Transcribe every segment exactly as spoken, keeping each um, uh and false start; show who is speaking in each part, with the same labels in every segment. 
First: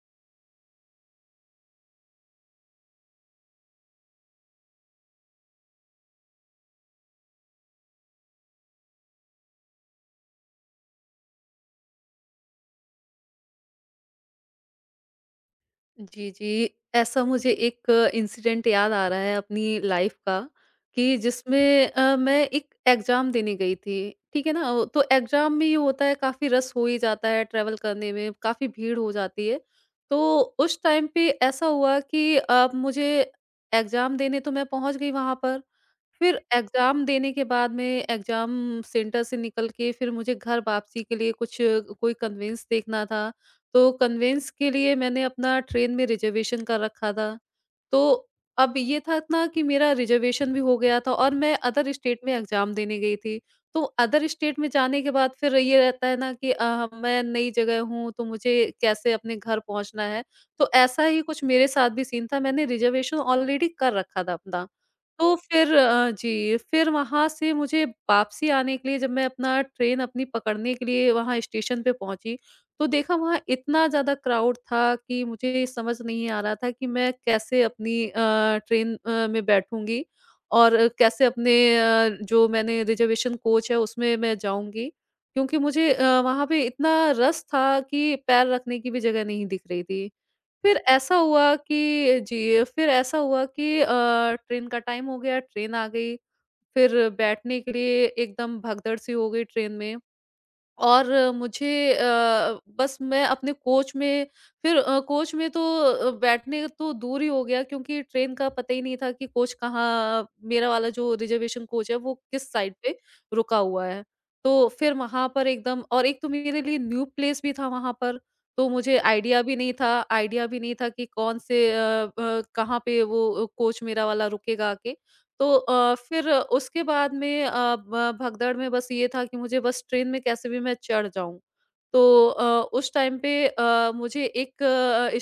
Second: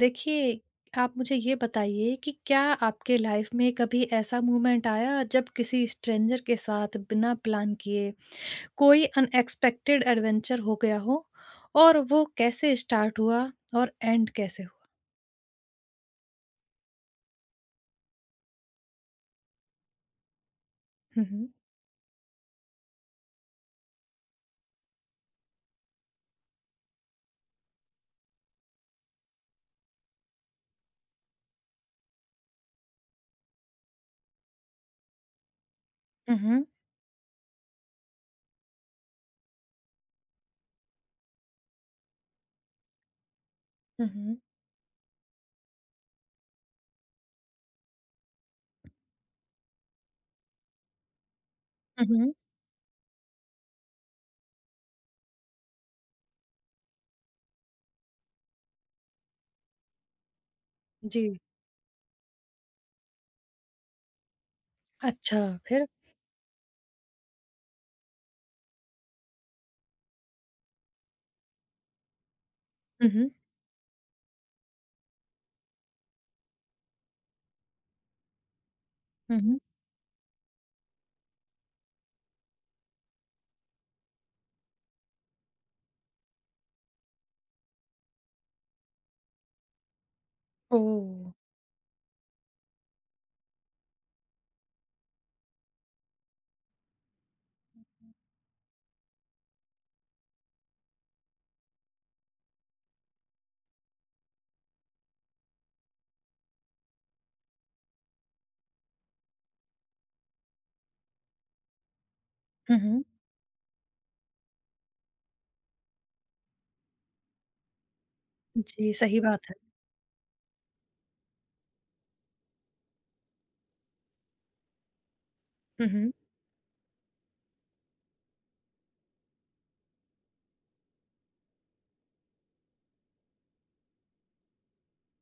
Speaker 1: देखिए, आप मुझे ये बताइए कि क्या आपके लाइफ में कभी ऐसा मोमेंट आया जब किसी स्ट्रेंजर के साथ बिना प्लान किए कोई अनएक्सपेक्टेड एडवेंचर हो गया हो? और वो कैसे स्टार्ट हुआ और एंड कैसे हुआ?
Speaker 2: जी, जी। ऐसा मुझे एक इंसिडेंट याद आ रहा है अपनी लाइफ़ का कि
Speaker 1: हुँ, हुँ।
Speaker 2: जिसमें अ, मैं एक एग्ज़ाम देने गई थी, ठीक है ना? वो- तो एग्ज़ाम में ये होता है काफ़ी रश हो ही जाता है ट्रैवल करने में, काफ़ी भीड़ हो जाती है। तो उस टाइम पे ऐसा हुआ कि अ, मुझे एग्ज़ाम देने तो मैं पहुँच गई वहाँ पर।
Speaker 1: हुँ,
Speaker 2: फिर
Speaker 1: हुँ।
Speaker 2: एग्ज़ाम देने के बाद में एग्ज़ाम सेंटर से निकल के फिर मुझे घर वापसी के लिए कुछ कोई कन्वेंस देखना था, तो
Speaker 1: हुँ, हुँ।
Speaker 2: कन्वेंस के लिए मैंने अपना ट्रेन में रिज़र्वेशन कर रखा था। तो अब ये था ना कि मेरा रिज़र्वेशन भी हो गया था और मैं अदर
Speaker 1: हुँ,
Speaker 2: स्टेट
Speaker 1: हुँ।
Speaker 2: में एग्ज़ाम देने गई थी। तो अदर स्टेट में जाने के बाद फिर ये रहता है ना कि अ, मैं नई जगह हूँ, तो मुझे कैसे अपने घर पहुँचना है। तो ऐसा ही
Speaker 1: जी।
Speaker 2: कुछ मेरे साथ भी सीन था, मैंने रिज़र्वेशन ऑलरेडी कर रखा था अपना। तो
Speaker 1: अच्छा
Speaker 2: फिर
Speaker 1: फिर?
Speaker 2: अ, जी, फिर वहाँ से मुझे वापसी आने के लिए जब मैं अपना ट्रेन अपनी पकड़ने के लिए वहाँ स्टेशन पे पहुँची, तो
Speaker 1: हुँ,
Speaker 2: देखा
Speaker 1: हुँ।
Speaker 2: वहाँ इतना ज़्यादा क्राउड था कि मुझे ये समझ नहीं आ रहा था कि मैं कैसे अपनी अ, ट्रेन अ,
Speaker 1: हुँ,
Speaker 2: में
Speaker 1: हुँ।
Speaker 2: बैठूँगी और अ, कैसे अपने अ, जो मैंने रिज़र्वेशन कोच है उसमें मैं जाऊँगी। क्योंकि मुझे अ, वहाँ पे इतना रश था कि पैर रखने की भी जगह नहीं दिख रही थी। फिर ऐसा
Speaker 1: ओह!
Speaker 2: हुआ कि जी, फिर ऐसा हुआ कि अ, ट्रेन का टाइम हो गया, ट्रेन आ गई, फिर बैठने के लिए एकदम भगदड़ सी हो गई ट्रेन में। और अ, मुझे अ, बस मैं अपने कोच में फिर अ, कोच में तो अ, बैठने तो दूर ही हो गया क्योंकि ट्रेन का पता ही नहीं था कि कोच कहाँ मेरा वाला जो रिजर्वेशन कोच है वो किस साइड
Speaker 1: हुँ,
Speaker 2: पे
Speaker 1: हुँ।
Speaker 2: रुका हुआ है। तो फिर वहाँ पर एकदम और एक तो मेरे लिए न्यू प्लेस भी था वहाँ पर, तो
Speaker 1: जी,
Speaker 2: मुझे
Speaker 1: सही
Speaker 2: आइडिया
Speaker 1: बात है।
Speaker 2: भी नहीं था आइडिया भी नहीं था कि कौन से अ, ब कहाँ पे वो कोच मेरा वाला रुकेगा आके। तो
Speaker 1: हुँ,
Speaker 2: अ,
Speaker 1: हुँ।
Speaker 2: फिर उसके बाद में अ, ब- भगदड़ में बस ये था कि मुझे बस ट्रेन में कैसे भी मैं चढ़ जाऊं। तो अ, उस टाइम पे अ, मुझे एक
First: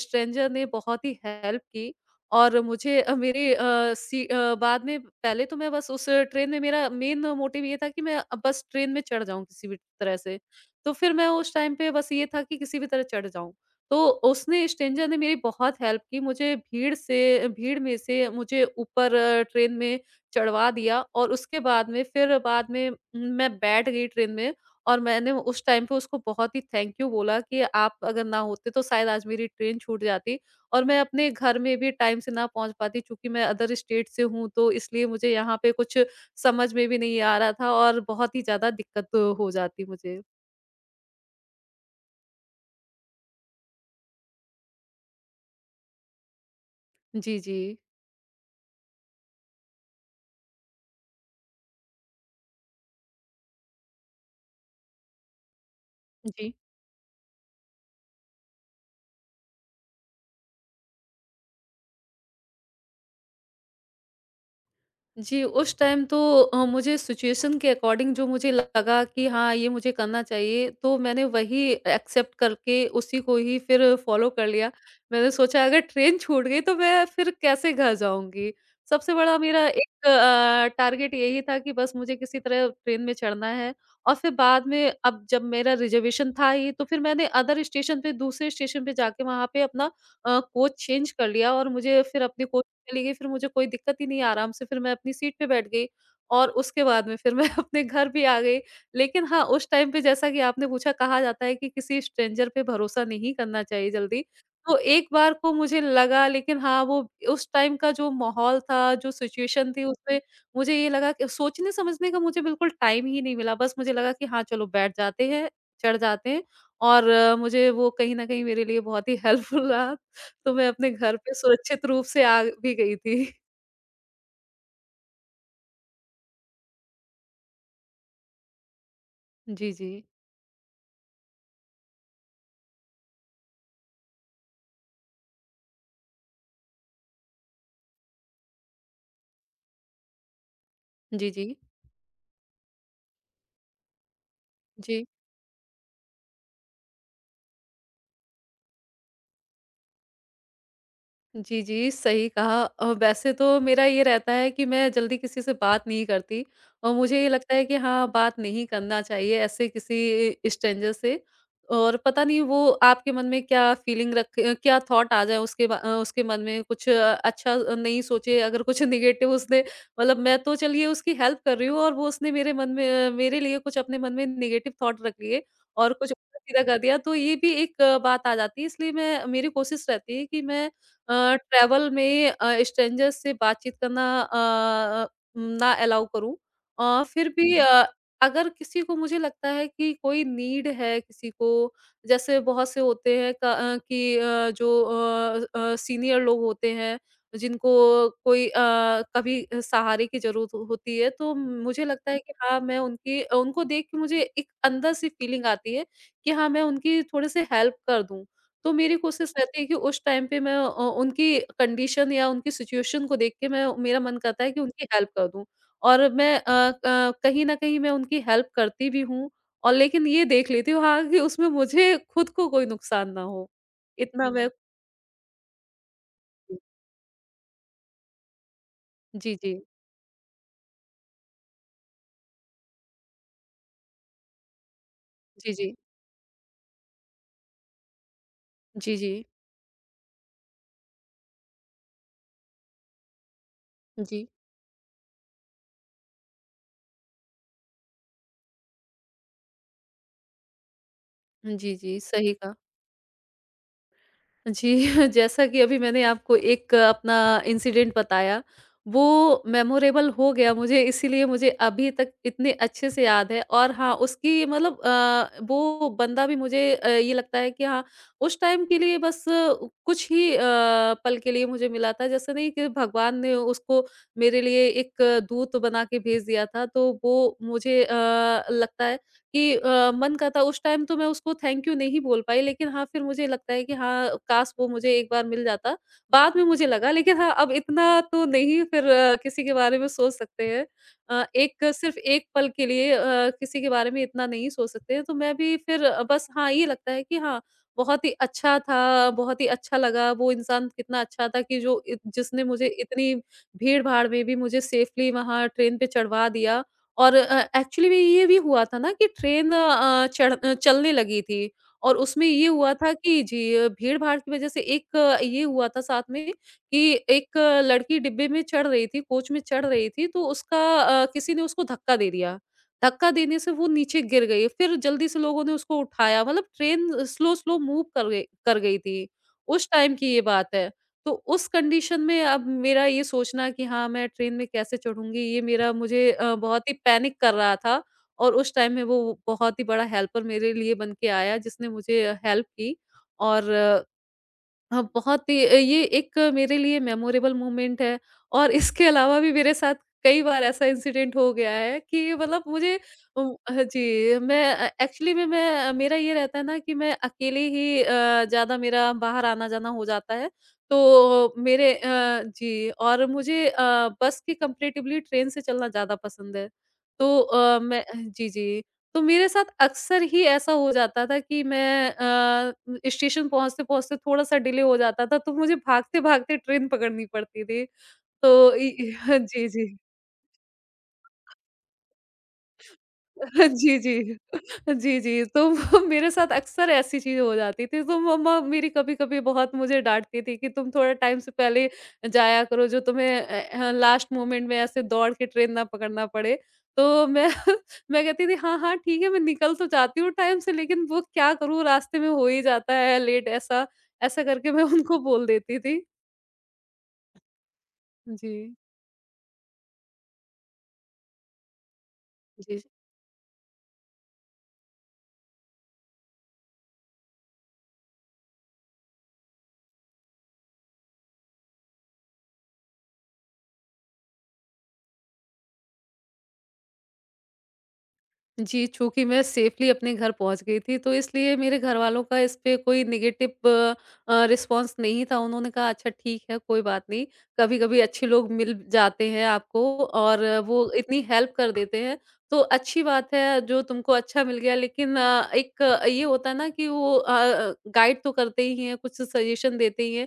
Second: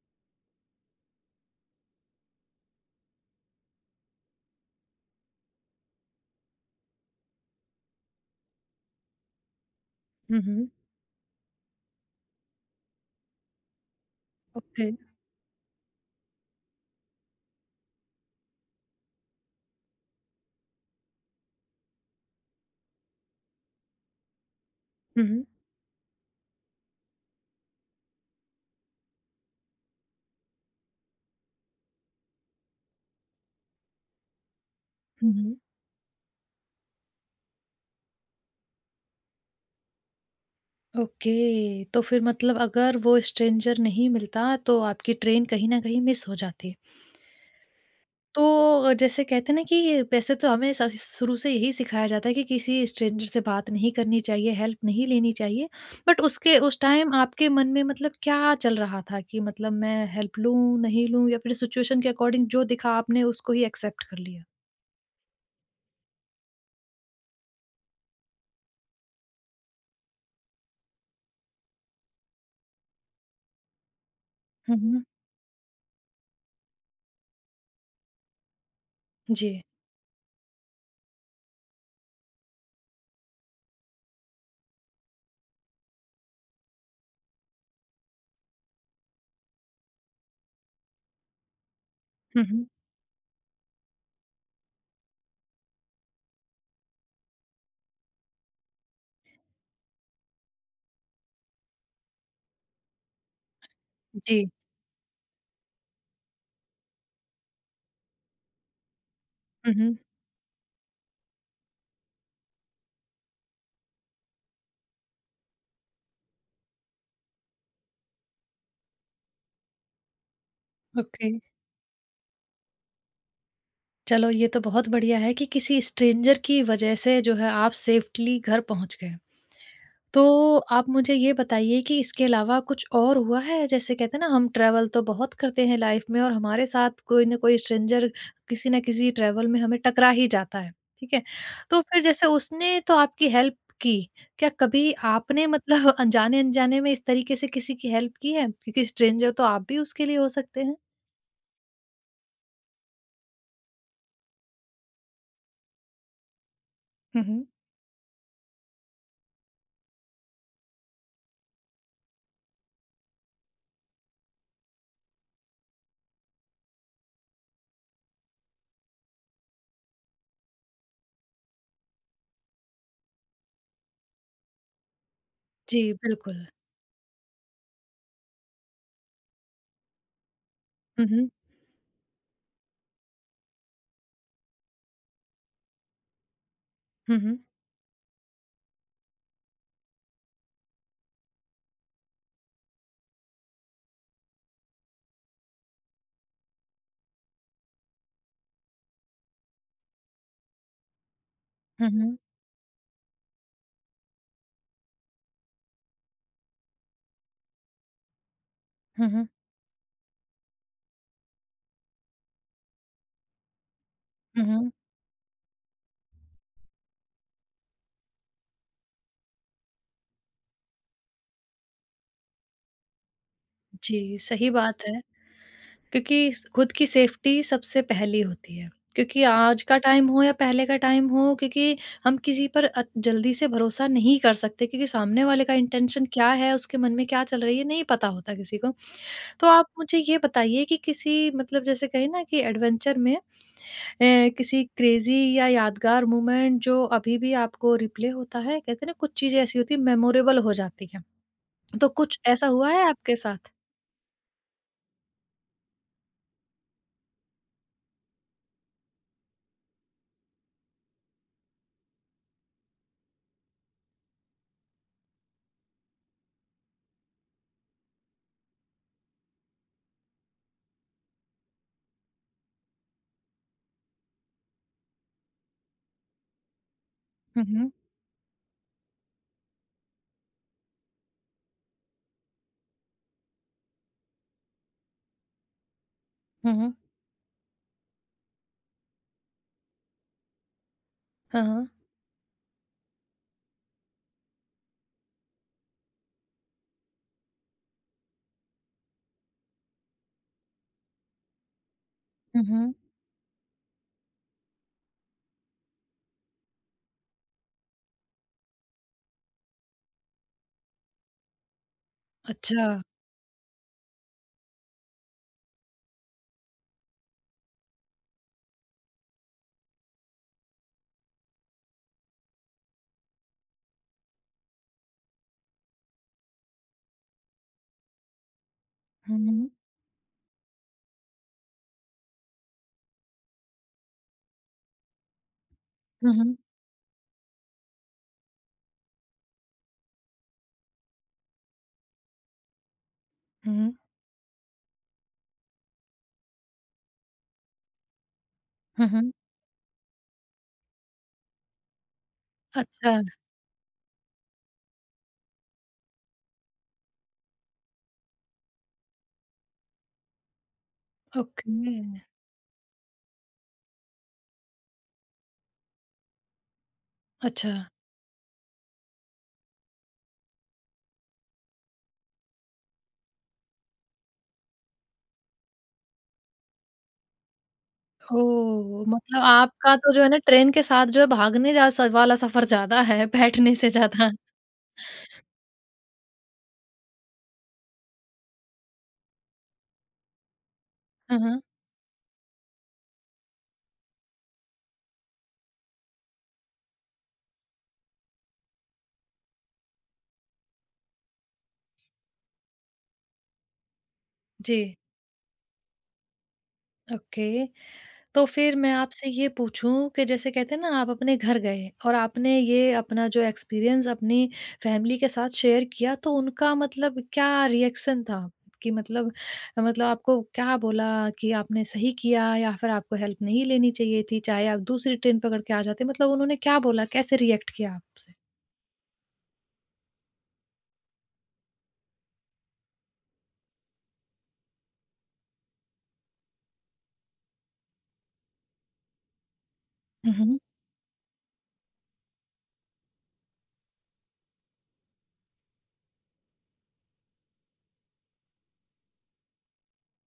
Speaker 2: स्ट्रेंजर ने बहुत ही हेल्प की और मुझे अ, मेरे अ, सी अ, बाद में पहले तो मैं बस उस ट्रेन में मेरा मेन मोटिव ये था कि मैं अब बस ट्रेन में चढ़ जाऊं किसी भी तरह से।
Speaker 1: हुँ, हुँ।
Speaker 2: तो फिर मैं उस टाइम पे बस ये था कि किसी भी तरह चढ़ जाऊं। तो उसने
Speaker 1: ओके।
Speaker 2: स्ट्रेंजर ने मेरी बहुत हेल्प की, मुझे भीड़ से भीड़ में से मुझे ऊपर अ, ट्रेन में चढ़वा दिया और उसके बाद में फिर बाद में मैं बैठ गई ट्रेन में और
Speaker 1: हुँ,
Speaker 2: मैंने
Speaker 1: हुँ।
Speaker 2: उस टाइम पे उसको बहुत ही थैंक यू बोला कि आप अगर ना होते तो शायद आज मेरी ट्रेन छूट जाती और मैं अपने घर में भी टाइम से ना पहुंच पाती क्योंकि मैं अदर स्टेट से हूँ तो इसलिए मुझे
Speaker 1: हुँ, हुँ।
Speaker 2: यहाँ पे कुछ समझ में भी नहीं आ रहा था और बहुत ही ज्यादा दिक्कत हो जाती मुझे।
Speaker 1: ओके, तो फिर मतलब अगर वो स्ट्रेंजर नहीं मिलता, तो आपकी ट्रेन कहीं न कहीं मिस हो जाती।
Speaker 2: जी। जी,
Speaker 1: तो जैसे कहते हैं ना कि वैसे तो हमें स शुरू से यही सिखाया जाता है कि किसी स्ट्रेंजर से बात नहीं करनी चाहिए, हेल्प नहीं लेनी चाहिए। बट
Speaker 2: जी।
Speaker 1: उसके उस टाइम आपके मन में मतलब क्या चल रहा था कि मतलब मैं हेल्प लूँ, नहीं लूँ या फिर सिचुएशन के अकॉर्डिंग जो दिखा आपने उसको ही एक्सेप्ट कर लिया?
Speaker 2: जी, उस टाइम तो अ, मुझे सिचुएशन के अकॉर्डिंग जो मुझे लगा कि हाँ, ये मुझे करना चाहिए, तो मैंने वही एक्सेप्ट करके उसी को ही फिर फॉलो कर लिया।
Speaker 1: हुँ, हुँ।
Speaker 2: मैंने सोचा अगर ट्रेन छूट गई तो मैं फिर कैसे घर जाऊँगी? सबसे बड़ा
Speaker 1: जी।
Speaker 2: मेरा एक अ, टारगेट यही था कि बस मुझे किसी तरह ट्रेन में चढ़ना है और फिर बाद में अब जब मेरा रिज़र्वेशन था ही, तो फिर मैंने अदर स्टेशन पे दूसरे स्टेशन पे जाके वहाँ पे अपना अ, कोच चेंज कर लिया और मुझे फिर अपनी
Speaker 1: हुँ,
Speaker 2: कोच
Speaker 1: हुँ।
Speaker 2: चली गई, फिर मुझे कोई दिक्कत ही नहीं, आराम से फिर मैं अपनी सीट पे बैठ गई और उसके बाद में फिर मैं अपने घर भी आ गई। लेकिन हाँ, उस टाइम पे जैसा कि आपने पूछा, कहा जाता है कि किसी स्ट्रेंजर पे भरोसा नहीं करना चाहिए जल्दी।
Speaker 1: जी।
Speaker 2: तो एक बार को मुझे लगा, लेकिन हाँ, वो उस टाइम का जो माहौल था, जो सिचुएशन
Speaker 1: हुँ,
Speaker 2: थी,
Speaker 1: हुँ।
Speaker 2: उसमें मुझे ये लगा कि सोचने-समझने का मुझे बिल्कुल टाइम ही नहीं मिला। बस मुझे लगा कि हाँ, चलो बैठ जाते हैं, चढ़ जाते हैं और अ, मुझे वो कहीं न कहीं मेरे लिए बहुत ही हेल्पफुल रहा। तो मैं अपने घर
Speaker 1: ओके।
Speaker 2: पे सुरक्षित रूप से आ भी गई थी।
Speaker 1: चलो ये तो बहुत बढ़िया है कि किसी स्ट्रेंजर की वजह से जो है आप सेफ्टली घर पहुंच गए।
Speaker 2: जी, जी।
Speaker 1: तो आप मुझे ये बताइए कि इसके अलावा कुछ और हुआ है? जैसे कहते हैं ना हम ट्रैवल तो बहुत करते हैं लाइफ में और हमारे साथ कोई ना कोई स्ट्रेंजर किसी ना किसी ट्रैवल में हमें टकरा ही जाता है, ठीक है?
Speaker 2: जी, जी।
Speaker 1: तो फिर जैसे उसने तो आपकी हेल्प की, क्या कभी
Speaker 2: जी।
Speaker 1: आपने मतलब अनजाने-अनजाने में इस तरीके से किसी की हेल्प की है? क्योंकि स्ट्रेंजर तो आप भी उसके लिए हो सकते हैं।
Speaker 2: जी, जी, सही कहा। अ, वैसे तो मेरा ये रहता है कि मैं जल्दी किसी से बात नहीं करती और मुझे
Speaker 1: हुँ,
Speaker 2: ये
Speaker 1: हुँ।
Speaker 2: लगता है कि हाँ, बात नहीं करना चाहिए ऐसे किसी स्ट्रेंजर से, और पता नहीं वो आपके मन में क्या फीलिंग रख अ, क्या थॉट आ जाए, उसके बा अ, उसके मन में कुछ अ, अच्छा नहीं सोचे, अगर कुछ नेगेटिव उसने मतलब, मैं तो चलिए उसकी हेल्प कर रही हूँ और वो उसने मेरे मन में अ, मेरे लिए कुछ अपने मन में नेगेटिव थॉट रख लिए और
Speaker 1: जी,
Speaker 2: कुछ
Speaker 1: बिल्कुल।
Speaker 2: उल्टा-सीधा कर दिया, तो ये भी एक अ, बात आ जाती है, इसलिए मैं मेरी कोशिश रहती है कि मैं
Speaker 1: हुँ,
Speaker 2: अ,
Speaker 1: हुँ।
Speaker 2: ट्रैवल में अ, स्ट्रेंजर्स से बातचीत करना अ, ना अलाउ करूँ। अ,
Speaker 1: हुँ,
Speaker 2: फिर
Speaker 1: हुँ।
Speaker 2: भी हुँ। अ, अगर किसी को मुझे लगता है कि कोई नीड है किसी को, जैसे बहुत से होते हैं क अ, कि अ, जो अ अ, सीनियर लोग होते हैं, जिनको कोई अ, कभी सहारे की ज़रूरत होती है, तो मुझे
Speaker 1: हुँ,
Speaker 2: लगता है
Speaker 1: हुँ।
Speaker 2: कि हाँ, मैं उनकी उनको देख के मुझे एक अंदर से फीलिंग आती है कि हाँ, मैं उनकी थोड़े-से हेल्प कर दूँ। तो मेरी
Speaker 1: हुँ, हुँ।
Speaker 2: कोशिश रहती है कि उस टाइम पे मैं अ, उनकी कंडीशन या उनकी सिचुएशन को देख के मैं मेरा मन करता
Speaker 1: हुँ,
Speaker 2: है कि
Speaker 1: हुँ।
Speaker 2: उनकी हेल्प कर दूँ और मैं अ, क कहीं न कहीं मैं उनकी हेल्प करती भी हूँ, और लेकिन ये देख लेती हूँ हाँ, कि उसमें मुझे खुद को कोई नुकसान ना हो।
Speaker 1: जी,
Speaker 2: इतना मैं।
Speaker 1: सही बात है। क्योंकि स खुद की सेफ्टी सबसे पहली होती है। क्योंकि
Speaker 2: जी, जी।
Speaker 1: आज का टाइम हो या पहले का टाइम हो क्योंकि हम किसी पर अत जल्दी से भरोसा नहीं कर सकते क्योंकि सामने वाले
Speaker 2: जी,
Speaker 1: का
Speaker 2: जी।
Speaker 1: इंटेंशन क्या है, उसके मन में क्या चल रही है, नहीं पता होता किसी को।
Speaker 2: जी, जी।
Speaker 1: तो आप मुझे ये बताइए कि किसी मतलब जैसे कहें ना कि एडवेंचर में अ,
Speaker 2: जी, जी।
Speaker 1: किसी क्रेज़ी या यादगार मोमेंट जो अभी भी आपको रिप्ले होता है, कहते हैं ना कुछ चीज़ें ऐसी होती हैं मेमोरेबल हो जाती हैं।
Speaker 2: जी,
Speaker 1: तो
Speaker 2: जी,
Speaker 1: कुछ
Speaker 2: सही
Speaker 1: ऐसा
Speaker 2: कहा।
Speaker 1: हुआ है आपके साथ?
Speaker 2: जी, जैसा कि अभी मैंने आपको एक अ, अपना इंसिडेंट बताया, वो मेमोरेबल हो गया मुझे इसीलिए मुझे अभी तक इतने अच्छे से याद है और हाँ, उसकी मतलब अ, वो बंदा भी मुझे अ, ये लगता है कि हाँ, उस टाइम के लिए बस अ, कुछ ही अ, पल के लिए मुझे मिला था, जैसे नहीं कि भगवान ने उसको मेरे लिए एक अ, दूत बना के भेज दिया था, तो वो
Speaker 1: हुँ, हुँ।
Speaker 2: मुझे अ, लगता है कि अ, मन करता, उस टाइम तो मैं उसको थैंक यू नहीं बोल पाई, लेकिन हाँ, फिर मुझे लगता है कि हाँ, काश वो मुझे एक बार मिल जाता। बाद में
Speaker 1: हुँ,
Speaker 2: मुझे
Speaker 1: हुँ।
Speaker 2: लगा, लेकिन हाँ, अब इतना तो नहीं फिर अ, किसी के बारे में सोच सकते हैं। अ,
Speaker 1: हाँ,
Speaker 2: एक,
Speaker 1: हाँ।
Speaker 2: सिर्फ़ एक पल के लिए अ, किसी के बारे में इतना नहीं सोच सकते हैं, तो मैं भी फिर अ, बस हाँ, ये लगता है कि हाँ, बहुत ही अच्छा था, बहुत ही अच्छा लगा, वो इंसान कितना अच्छा था कि जो इत जिसने
Speaker 1: हुँ,
Speaker 2: मुझे
Speaker 1: हुँ।
Speaker 2: इतनी भीड़-भाड़ में भी मुझे सेफ़ली वहाँ ट्रेन पे चढ़वा दिया। और अ, एक्चुअली में ये भी हुआ था ना कि ट्रेन अ, चढ़ अ, चलने लगी थी और उसमें ये
Speaker 1: अच्छा।
Speaker 2: हुआ था कि जी, अ, भीड़-भाड़ की वज़ह से एक अ, ये हुआ था साथ में कि एक अ, लड़की डिब्बे में चढ़ रही थी, कोच में चढ़ रही थी, तो उसका अ, किसी ने उसको धक्का दे दिया। धक्का देने से वो नीचे गिर गई, फिर जल्दी से लोगों ने उसको उठाया, मतलब ट्रेन स्लो-स्लो मूव कर गई कर गई थी।
Speaker 1: हुँ, हुँ।
Speaker 2: उस टाइम की ये बात है। तो उस कंडीशन में अब मेरा ये सोचना कि हाँ, मैं ट्रेन में कैसे चढ़ूँगी, ये मेरा मुझे
Speaker 1: हुँ,
Speaker 2: अ,
Speaker 1: हुँ।
Speaker 2: बहुत ही पैनिक कर रहा था और उस टाइम में वो बहुत ही बड़ा हेल्पर मेरे लिए बन के आया, जिसने मुझे हेल्प की और
Speaker 1: हुँ, हुँ।
Speaker 2: हाँ, बहुत ही अ, ये एक मेरे लिए मेमोरेबल मोमेंट है और इसके
Speaker 1: हुँ, हुँ।
Speaker 2: अलावा भी मेरे साथ कई बार ऐसा इंसिडेंट हो गया है कि मतलब मुझे
Speaker 1: अच्छा,
Speaker 2: उम, हाँ जी, मैं अ, एक्चुअली में मैं मेरा ये रहता है ना कि मैं अकेले ही अ, ज़्यादा मेरा बाहर आना-जाना हो जाता है। तो मेरे
Speaker 1: ओके।
Speaker 2: अ, जी और मुझे अ, बस के कंपैरेटिवली ट्रेन से चलना ज़्यादा पसंद है। तो
Speaker 1: अच्छा।
Speaker 2: अ, मैं जी, जी। तो मेरे साथ अक्सर ही ऐसा हो जाता था कि मैं अ, स्टेशन पहुँचते-पहुँचते थोड़ा-सा डिले हो जाता था, तो मुझे भागते-भागते ट्रेन पकड़नी पड़ती थी। तो इ
Speaker 1: ओह! मतलब
Speaker 2: जी,
Speaker 1: आपका
Speaker 2: जी।
Speaker 1: तो जो है ना ट्रेन के साथ जो है भागने जा स वाला सफ़र ज़्यादा है, बैठने से
Speaker 2: जी,
Speaker 1: ज़्यादा।
Speaker 2: जी। जी, जी। तो वो मेरे साथ अक्सर ऐसी चीज़ हो जाती थी, तो मम्मा मेरी कभी-कभी बहुत मुझे डाँटती थी कि तुम थोड़ा टाइम
Speaker 1: हाँ,
Speaker 2: से
Speaker 1: हाँ।
Speaker 2: पहले जाया करो, जो तुम्हें अ अ, लास्ट मोमेंट में ऐसे दौड़ के ट्रेन ना पकड़ना पड़े। तो मैं मैं कहती थी, "हाँ, हाँ, ठीक है, मैं निकल तो जाती हूँ टाइम से, लेकिन वो क्या करूँ, रास्ते में हो ही जाता है लेट।" ऐसा ऐसा करके मैं
Speaker 1: जी,
Speaker 2: उनको बोल देती थी।
Speaker 1: ओके। तो
Speaker 2: जी।
Speaker 1: फिर मैं आपसे ये पूछूँ कि जैसे कहते हैं ना आप अपने घर गए और आपने
Speaker 2: जी।
Speaker 1: ये अपना जो एक्सपीरियंस अपनी फैमिली के साथ शेयर किया तो उनका मतलब क्या रिएक्शन था? कि मतलब मतलब आपको क्या बोला कि आपने सही किया या फिर आपको हेल्प नहीं लेनी चाहिए थी, चाहे आप दूसरी ट्रेन पकड़ के आ जाते? मतलब उन्होंने क्या बोला? कैसे रिएक्ट किया आपसे?
Speaker 2: जी, चूँकि मैं सेफ़ली अपने घर पहुँच गई थी, तो इसलिए मेरे घरवालों का इस पे कोई नेगेटिव अ, रिस्पॉन्स नहीं था। उन्होंने कहा, "अच्छा ठीक है, कोई बात नहीं। कभी-कभी अच्छे लोग मिल जाते हैं आपको
Speaker 1: हुँ,
Speaker 2: और अ,
Speaker 1: हुँ।
Speaker 2: वो इतनी हेल्प कर देते हैं, तो अच्छी बात है जो तुमको अच्छा मिल गया।" लेकिन अ, एक अ, ये होता है ना कि वो अ अ, गाइड तो करते ही हैं, कुछ सजेशन देते ही हैं।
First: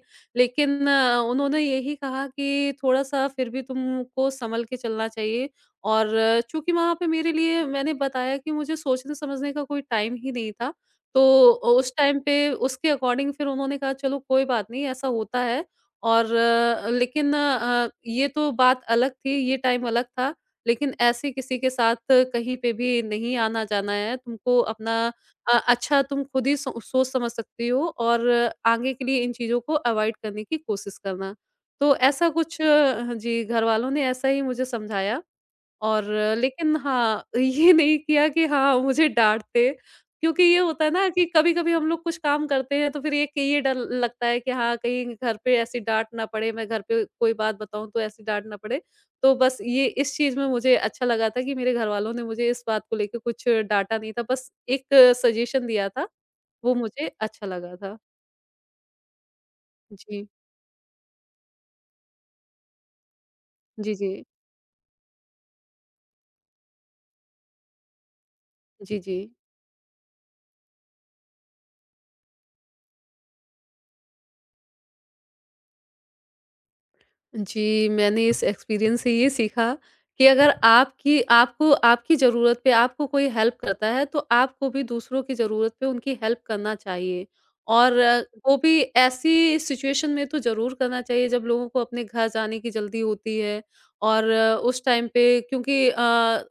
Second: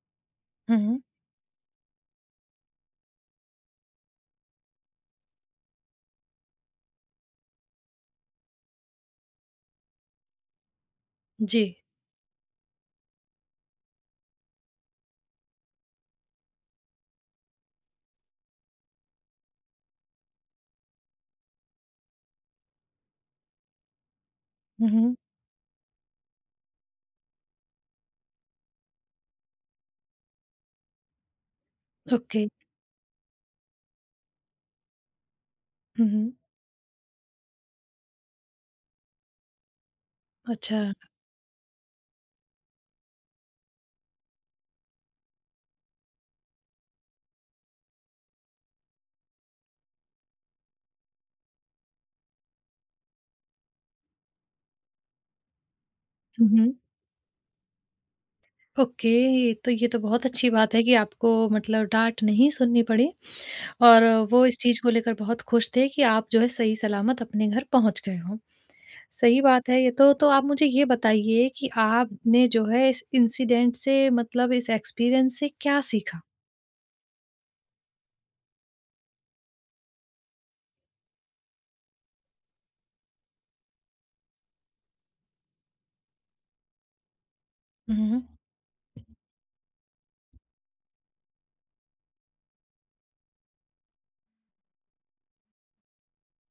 Speaker 1: हुँ,
Speaker 2: लेकिन
Speaker 1: हुँ।
Speaker 2: अ, उन्होंने यही कहा कि थोड़ा-सा फिर भी तुमको सँभल के चलना चाहिए। और चूँकि वहाँ पे मेरे लिए मैंने बताया कि मुझे सोचने-समझने का कोई टाइम ही नहीं था, तो
Speaker 1: जी।
Speaker 2: उस टाइम पे उसके अकॉर्डिंग फिर उन्होंने कहा चलो कोई बात नहीं ऐसा होता है। और अ, लेकिन अ, ये तो बात अलग थी, ये टाइम अलग था, लेकिन ऐसे किसी के साथ कहीं पे भी नहीं आना-जाना है, तुमको
Speaker 1: हुँ,
Speaker 2: अपना
Speaker 1: हुँ।
Speaker 2: अ, अच्छा तुम खुद ही सो सोच समझ सकती हो और आगे के लिए इन चीज़ों को अवॉइड करने की कोशिश करना। तो ऐसा
Speaker 1: ओके।
Speaker 2: कुछ हाँ जी, घरवालों ने ऐसा ही मुझे समझाया। और
Speaker 1: हुँ, हुँ।
Speaker 2: लेकिन हाँ, ये नहीं किया कि हाँ, मुझे डाँटते। क्योंकि ये
Speaker 1: अच्छा।
Speaker 2: होता है ना कि कभी-कभी हम लोग कुछ काम करते हैं तो फिर एक ये डर लगता है कि हाँ, कहीं घर पे ऐसी डाँट ना पड़े, मैं घर पे कोई बात बताऊँ तो ऐसी डाँट ना पड़े। तो बस ये इस चीज़ में मुझे अच्छा लगा था कि मेरे घरवालों ने मुझे इस बात को लेके कुछ डाँटा नहीं था, बस एक सजेशन दिया था,
Speaker 1: हुँ, हुँ।
Speaker 2: वो मुझे अच्छा लगा था।
Speaker 1: ओके, तो ये तो बहुत
Speaker 2: जी।
Speaker 1: अच्छी बात है कि आपको मतलब डाँट नहीं सुननी पड़ी।
Speaker 2: जी,
Speaker 1: और
Speaker 2: जी।
Speaker 1: वो इस चीज़ को लेकर बहुत खुश थे कि आप जो है सही सलामत अपने घर पहुँच गए हो।
Speaker 2: जी, जी।
Speaker 1: सही बात है ये तो। तो आप मुझे ये बताइए कि आपने जो है इस इंसिडेंट से मतलब इस एक्सपीरियंस से क्या सीखा?
Speaker 2: जी, मैंने इस एक्सपीरियंस से ये सीखा कि अगर आपकी आपको आपकी ज़रूरत पे आपको कोई हेल्प करता है, तो आपको भी दूसरों की ज़रूरत पे उनकी हेल्प करना चाहिए। और
Speaker 1: हुँ,
Speaker 2: अ,
Speaker 1: हुँ।
Speaker 2: वो भी ऐसी सिचुएशन में तो ज़रूर करना चाहिए जब लोगों को अपने घर जाने की जल्दी होती है। और अ, उस टाइम पे क्योंकि अ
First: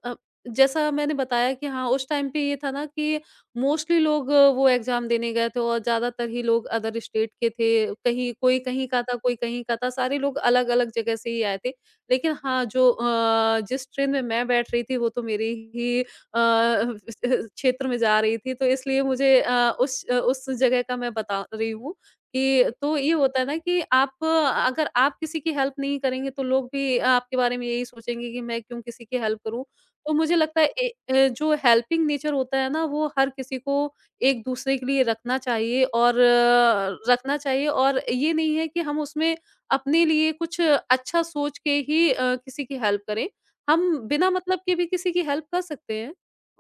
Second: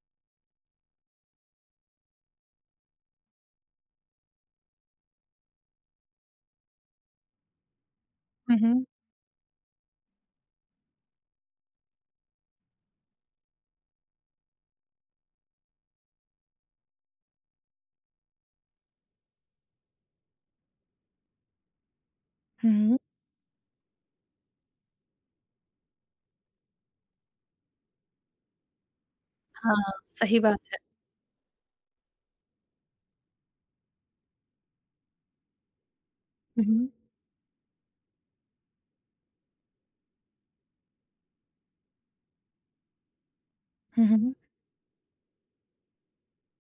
Speaker 2: अ, जैसा मैंने बताया कि हाँ, उस टाइम पे ये था ना कि मोस्टली लोग अ, वो एग्ज़ाम देने गए थे और ज़्यादातर ही लोग अदर स्टेट के थे, कहीं
Speaker 1: हुँ,
Speaker 2: कोई
Speaker 1: हुँ।
Speaker 2: कहीं का था, कोई कहीं का था, सारे लोग अलग-अलग जगह से ही आए थे। लेकिन हाँ, जो अ, जिस ट्रेन में मैं बैठ रही थी वो तो मेरे ही अ, क्षेत्र में जा रही थी, तो इसलिए मुझे अ, उस अ, उस जगह का मैं बता रही हूँ कि
Speaker 1: हुँ,
Speaker 2: तो
Speaker 1: हुँ।
Speaker 2: ये होता है ना कि आप अ, अगर आप किसी की हेल्प नहीं करेंगे तो लोग भी आपके बारे में यही सोचेंगे कि मैं क्यों किसी की हेल्प करूँ?
Speaker 1: हाँ,
Speaker 2: तो मुझे
Speaker 1: सही बात
Speaker 2: लगता है
Speaker 1: है।
Speaker 2: ए अ, जो हेल्पिंग नेचर होता है ना वो हर किसी को एक-दूसरे के लिए रखना चाहिए और
Speaker 1: हुँ, हुँ।
Speaker 2: अ, रखना चाहिए और ये नहीं है कि हम उसमें अपने लिए कुछ अच्छा सोच के ही अ, किसी की हेल्प करें। हम
Speaker 1: हुँ,
Speaker 2: बिना
Speaker 1: हुँ।
Speaker 2: मतलब के भी किसी की हेल्प कर सकते हैं,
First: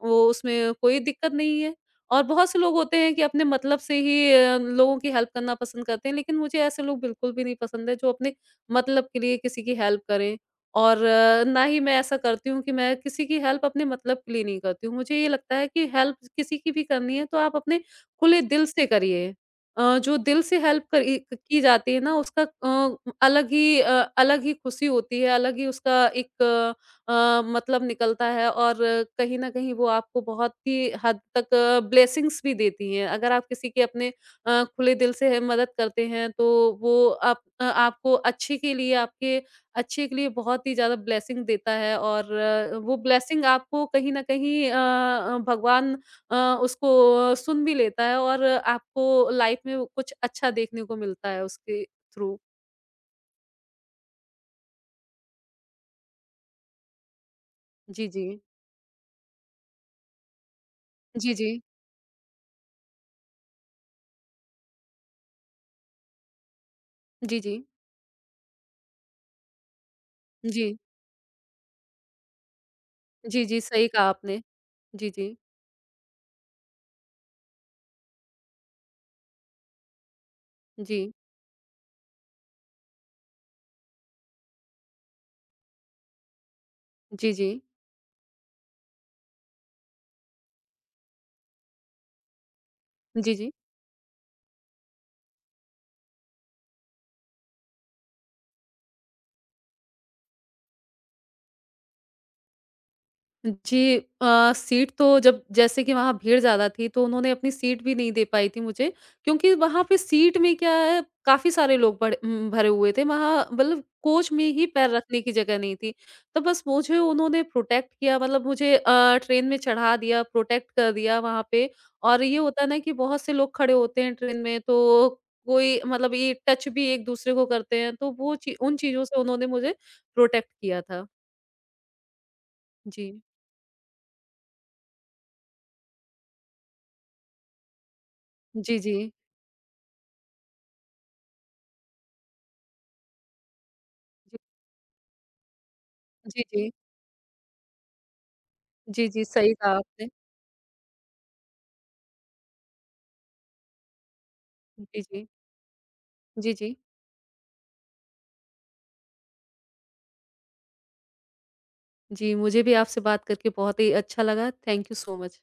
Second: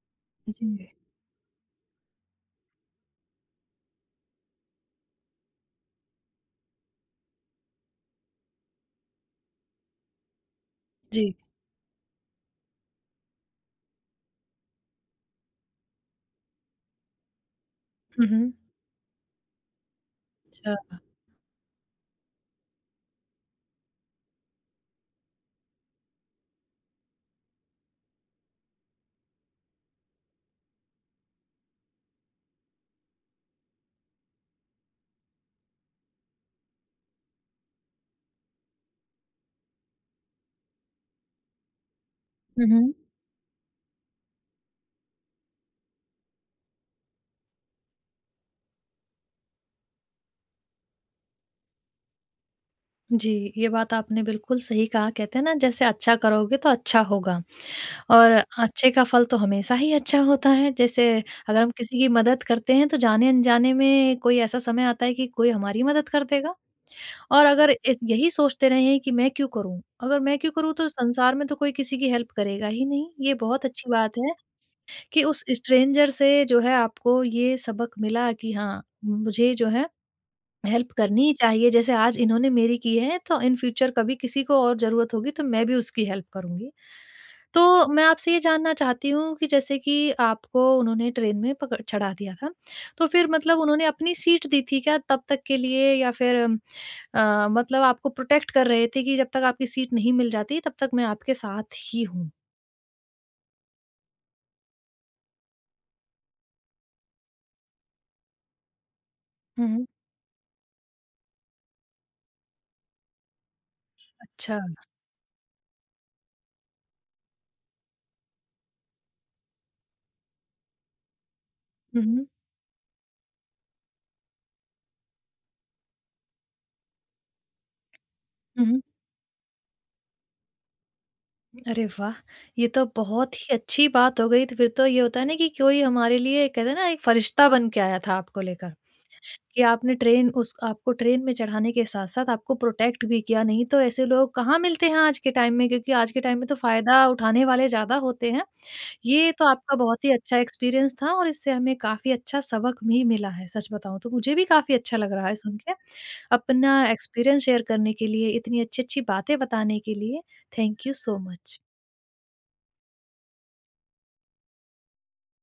Speaker 2: वो
Speaker 1: जी।
Speaker 2: उसमें कोई दिक्कत नहीं है। और बहुत से लोग होते हैं कि अपने मतलब से ही अ, लोगों की हेल्प करना पसंद करते हैं, लेकिन मुझे ऐसे लोग बिल्कुल भी नहीं पसंद है जो अपने मतलब के लिए किसी की हेल्प करें। और
Speaker 1: जी।
Speaker 2: अ, ना ही मैं ऐसा करती हूँ कि मैं किसी की हेल्प अपने मतलब के लिए नहीं करती हूँ। मुझे ये लगता है कि हेल्प किसी की भी करनी है तो आप अपने
Speaker 1: हुँ,
Speaker 2: खुले
Speaker 1: हुँ।
Speaker 2: दिल से करिए। अ, जो दिल से हेल्प
Speaker 1: अच्छा।
Speaker 2: करी की जाती है ना उसका अ, अलग ही अ, अलग ही खुशी होती है, अलग ही उसका एक अ, अ, मतलब निकलता है और कहीं न कहीं वो आपको बहुत ही हद तक ब्लेसिंग्स भी देती हैं। अगर आप किसी की अपने अ, खुले दिल से मदद करते हैं तो वो आप अ, आपको अच्छे के लिए आपके अच्छे के लिए बहुत ही ज़्यादा ब्लेसिंग देता है। और
Speaker 1: हुँ,
Speaker 2: अ,
Speaker 1: हुँ।
Speaker 2: वो ब्लेसिंग आपको कहीं न कहीं अ अ, भगवान अ, उसको सुन भी लेता है और आपको लाइफ में वो कुछ अच्छा देखने को मिलता है उसके थ्रू।
Speaker 1: जी, ये बात आपने बिल्कुल सही कहा। कहते हैं ना जैसे अच्छा करोगे तो अच्छा होगा।
Speaker 2: जी, जी।
Speaker 1: और अच्छे का फल तो हमेशा ही अच्छा होता है। जैसे
Speaker 2: जी, जी।
Speaker 1: अगर हम किसी की मदद करते हैं तो जाने-अनजाने में कोई ऐसा समय आता है कि कोई हमारी मदद कर देगा
Speaker 2: जी,
Speaker 1: और
Speaker 2: जी।
Speaker 1: अगर ए यही सोचते रहे कि मैं क्यों करूँ? अगर मैं क्यों करूँ
Speaker 2: जी।
Speaker 1: तो संसार में तो कोई किसी की हेल्प करेगा ही नहीं। ये
Speaker 2: जी, जी,
Speaker 1: बहुत
Speaker 2: सही
Speaker 1: अच्छी
Speaker 2: कहा
Speaker 1: बात है
Speaker 2: आपने। जी,
Speaker 1: कि
Speaker 2: जी।
Speaker 1: उस स्ट्रेंजर से जो है आपको ये सबक मिला कि हाँ, मुझे जो है हेल्प
Speaker 2: जी।
Speaker 1: करनी ही चाहिए। जैसे आज इन्होंने मेरी की है तो इन फ्यूचर कभी किसी को और ज़रूरत होगी तो मैं भी उसकी हेल्प करूँगी।
Speaker 2: जी, जी।
Speaker 1: तो मैं आपसे ये जानना चाहती हूँ कि जैसे कि आपको उन्होंने ट्रेन में पकड़ चढ़ा दिया था, तो फिर
Speaker 2: जी, जी।
Speaker 1: मतलब उन्होंने अपनी सीट दी थी क्या तब तक के लिए या फिर अम, अ, मतलब आपको प्रोटेक्ट कर रहे थे कि जब तक आपकी सीट नहीं मिल जाती तब तक मैं आपके साथ ही हूँ?
Speaker 2: जी अ, सीट तो जब जैसे कि वहाँ भीड़ ज़्यादा थी, तो उन्होंने अपनी सीट भी नहीं दे पाई थी मुझे, क्योंकि वहाँ
Speaker 1: हुँ।
Speaker 2: पे सीट में क्या है, काफ़ी सारे लोग बड़े उम, भरे हुए थे। वहाँ मतलब कोच में
Speaker 1: अच्छा।
Speaker 2: ही पैर रखने की जगह नहीं थी। तो बस मुझे उन्होंने प्रोटेक्ट किया मतलब मुझे अ, ट्रेन में चढ़ा दिया, प्रोटेक्ट कर दिया वहाँ पे।
Speaker 1: हुँ,
Speaker 2: और
Speaker 1: हुँ।
Speaker 2: ये होता है ना कि बहुत से लोग खड़े होते हैं ट्रेन में, तो कोई मतलब ये टच भी एक-दूसरे को करते हैं, तो वो ची
Speaker 1: हुँ,
Speaker 2: उन
Speaker 1: हुँ।
Speaker 2: चीज़ों से उन्होंने मुझे प्रोटेक्ट किया था।
Speaker 1: अरे वाह! ये तो
Speaker 2: जी।
Speaker 1: बहुत ही अच्छी बात हो गई तो फिर तो ये होता है ना कि कोई हमारे लिए कहते हैं ना एक फरिश्ता बन के आया था आपको लेकर।
Speaker 2: जी, जी।
Speaker 1: कि आपने ट्रेन उस आपको ट्रेन में चढ़ाने के साथ-साथ आपको प्रोटेक्ट भी किया, नहीं तो ऐसे लोग कहाँ मिलते हैं आज के टाइम में क्योंकि आज के टाइम
Speaker 2: जी,
Speaker 1: में तो
Speaker 2: जी।
Speaker 1: फ़ायदा उठाने वाले ज़्यादा होते हैं।
Speaker 2: जी, जी,
Speaker 1: ये तो
Speaker 2: सही कहा
Speaker 1: आपका बहुत
Speaker 2: आपने।
Speaker 1: ही अच्छा एक्सपीरियंस था और इससे हमें काफ़ी अच्छा सबक भी मिला है, सच बताऊँ तो मुझे भी काफ़ी अच्छा
Speaker 2: जी,
Speaker 1: लग रहा
Speaker 2: जी।
Speaker 1: है सुन के।
Speaker 2: जी, जी।
Speaker 1: अपना एक्सपीरियंस शेयर करने के लिए, इतनी अच्छी-अच्छी बातें बताने के लिए, थैंक यू सो मच।
Speaker 2: जी, मुझे भी आपसे बात करके बहुत ही अच्छा लगा। Thank you so much.